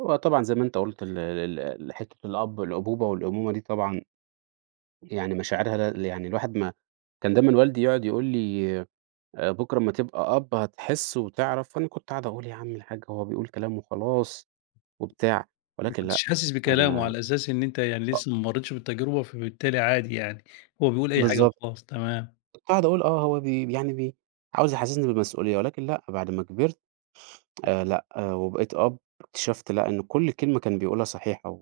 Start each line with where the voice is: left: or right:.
right: هو طبعًا زي ما أنت قُلت ال ال ال ال حتة الأب الأبوبة والأمومة دي طبعًا، يعني مشاعرها لل يعني الواحد ما كان دايمًا والدي يقعد يقول لي آآ، "بكرة أمّا تبقى أب، هتحس وتعرف." وأنا كنت أقعد أقول: "يا عم الحاج" هو بيقول كلام وخلاص وبتاع،
left: ما
right: ولكن لأ
left: كنتش حاسس بكلامُه
right: أنا
left: على أساس إن أنت يعني لسه ما مريتش بالتجربة، فبالتالي عادي يعني، هو بيقول أي حاجة
right: بالضبط.
left: وخلاص، تمام.
right: كنت أقعد أقول آه، هو بي يعني بي عاوز يحسّسني بالمسؤولية، ولكن لأ، بعد ما كبرت
left: [unintelligible]
right: آآ، لأ وبقيت أب، اكتشفت لأ إن كُلّ كلمة كان بيقولها صحيحة و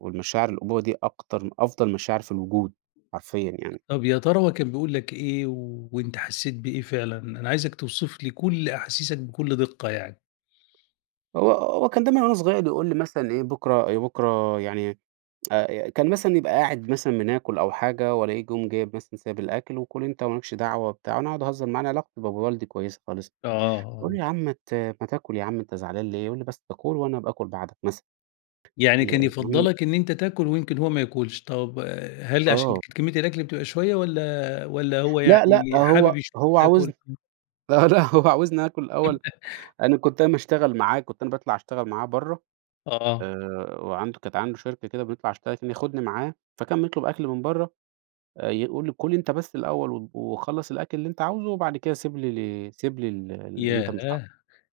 right: والمشاعر الأبوة دي أكتر أفضل مشاعر في الوجود، حرفيًا يعني.
left: طَب يا ترى كان بيقول لك إيه وأنت حسيت بإيه فعلًا؟ أنا عايزك توصف لي كُلّ أحاسيسك بكُلّ دقة يعني.
right: هو هو كان دايمًا وأنا صغير يقول لي مثلًا إيه "بكرة آآ، بكرة" يعني آآ، كان مثلًا يبقى قاعد مثلًا بناكل أو حاجة وألاقيه جم جايب مثلًا سايب الأكل، "وكُل أنت وما لكش دعوة وبتاع." وأنا أقعد أهزر معاه أنا علاقتي بابو والدي كويسة خالص،
left: آه، آه.
right: باقوله له: "يا عم مات ما تاكل يا عم أنت زعلان ليه؟" يقول لي: "بس كُل وأنا أبقى آكُل بعدك." مثلًا،
left: يعني
right: ي
left: كان
right: ي
left: يفضّلك إن أنت تاكل ويمكن هو ما ياكلش، طَب آآ، هل عشان
right: آه.
left: كانت كمية الأكل بتبقى شوية والَّا والَّا هو
right: لأ، لأ
left: يعني حابب
right: هو
left: يشوفك
right: هو عاوزن
left: تاكل؟ امم.
right: لأ، لأ هو عاوزني آكل الأول، أنا كنت أنا باشتغل معاه، كنت أنا باطلع أشتغل معاه برّه،
left: آه.
right: آآ، وعنده كانت عنده شركة كده بيطلع يشتغل كان ياخدني معاه، فكان بيطلب أكل من برّه، آآ، يقول لي: "كُل أنت بس الأول و وخلّص الأكل اللي أنت عاوزُه، وبعد كده سيب لي ال سيب لي ال ال اللي أنت مش عاوزُه."
left: ياه!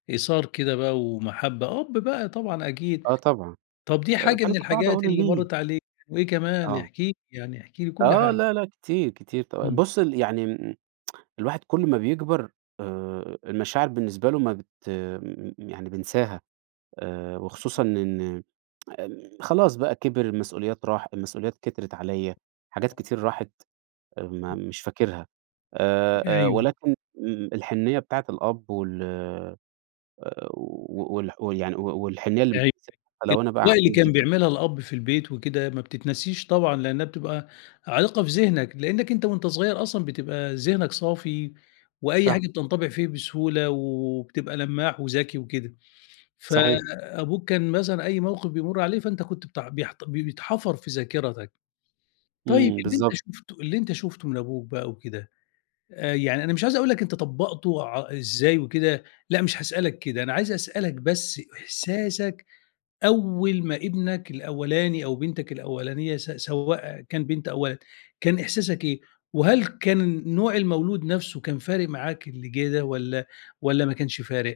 left: إيثار كده بقى ومحبة، أب بقى طبعًا أكيد،
right: آه طبعًا،
left: طَب دي حاجة
right: فأنا
left: من
right: كنت أقعد أقول
left: الحاجات
right: له:
left: اللي
right: "ليه؟!"
left: مرّت عليك، وإيه كمان
right: آه.
left: احكِ لي يعني، احكِ لي كُلّ
right: آه،
left: حاجة.
right: لا، لا، كتير، كتير ط
left: إمم.
right: بُصّ ال يعني الواحد كل ما بيكبر آآ، المشاعر بالنسبة له ما بت م يعني بينساها، آآ، وخصوصًا إن خلاص بقى كِبِر المسؤوليات راح المسؤوليات كترت عليَّ، حاجات
left: آه.
right: كتير راحت، آآ، ما
left: [unintelligible]
right: مش فاكرها آآ، آآ،
left: أيوه.
right: ولكن مم الحنية بتاعت الأب وال آآ، و والح ويعني و والحنية اللي مش
left: أيوه،
right: هانساها حتى لو أنا بقى
left: الأجواء اللي كان
right: عندي
left: بيعملها الأب في البيت وكده، ما بتتنسيش طبعًا لأنها بتبقى عالقة في ذهنك لأنك أنت وأنت صغير أصلًا بتبقى ذهنك صافي وأي
right: صح.
left: حاجة بتنطبع فيه بسهولة وبتبقى لمّاح وذكي وكده،
right: صحيح.
left: فأبوك كان مثلًا أي موقف بيمرّ عليه فأنت كنت بت بيحت بي بيتحفر في ذاكرتك، طيب
right: إمم،
left: اللي أنت
right: بالضبط.
left: شُفته اللي أنت شُفته من أبوك بقى وكده، آآ، يعني أنا مش عايز أقول لك أنت طبّقته ع إزاي وكده، لأ مش هاسألك كده، أنا عايز أسألك بس إحساسك أول ما ابنك الأولاني أو بنتك الأولانية س سواء كان بنت أو ولد، كان إحساسك إيه؟ وهل كان نوع المولود نفسُه كان فارق معاك، اللي جه ده والَّا والَّا ما كانش فارق؟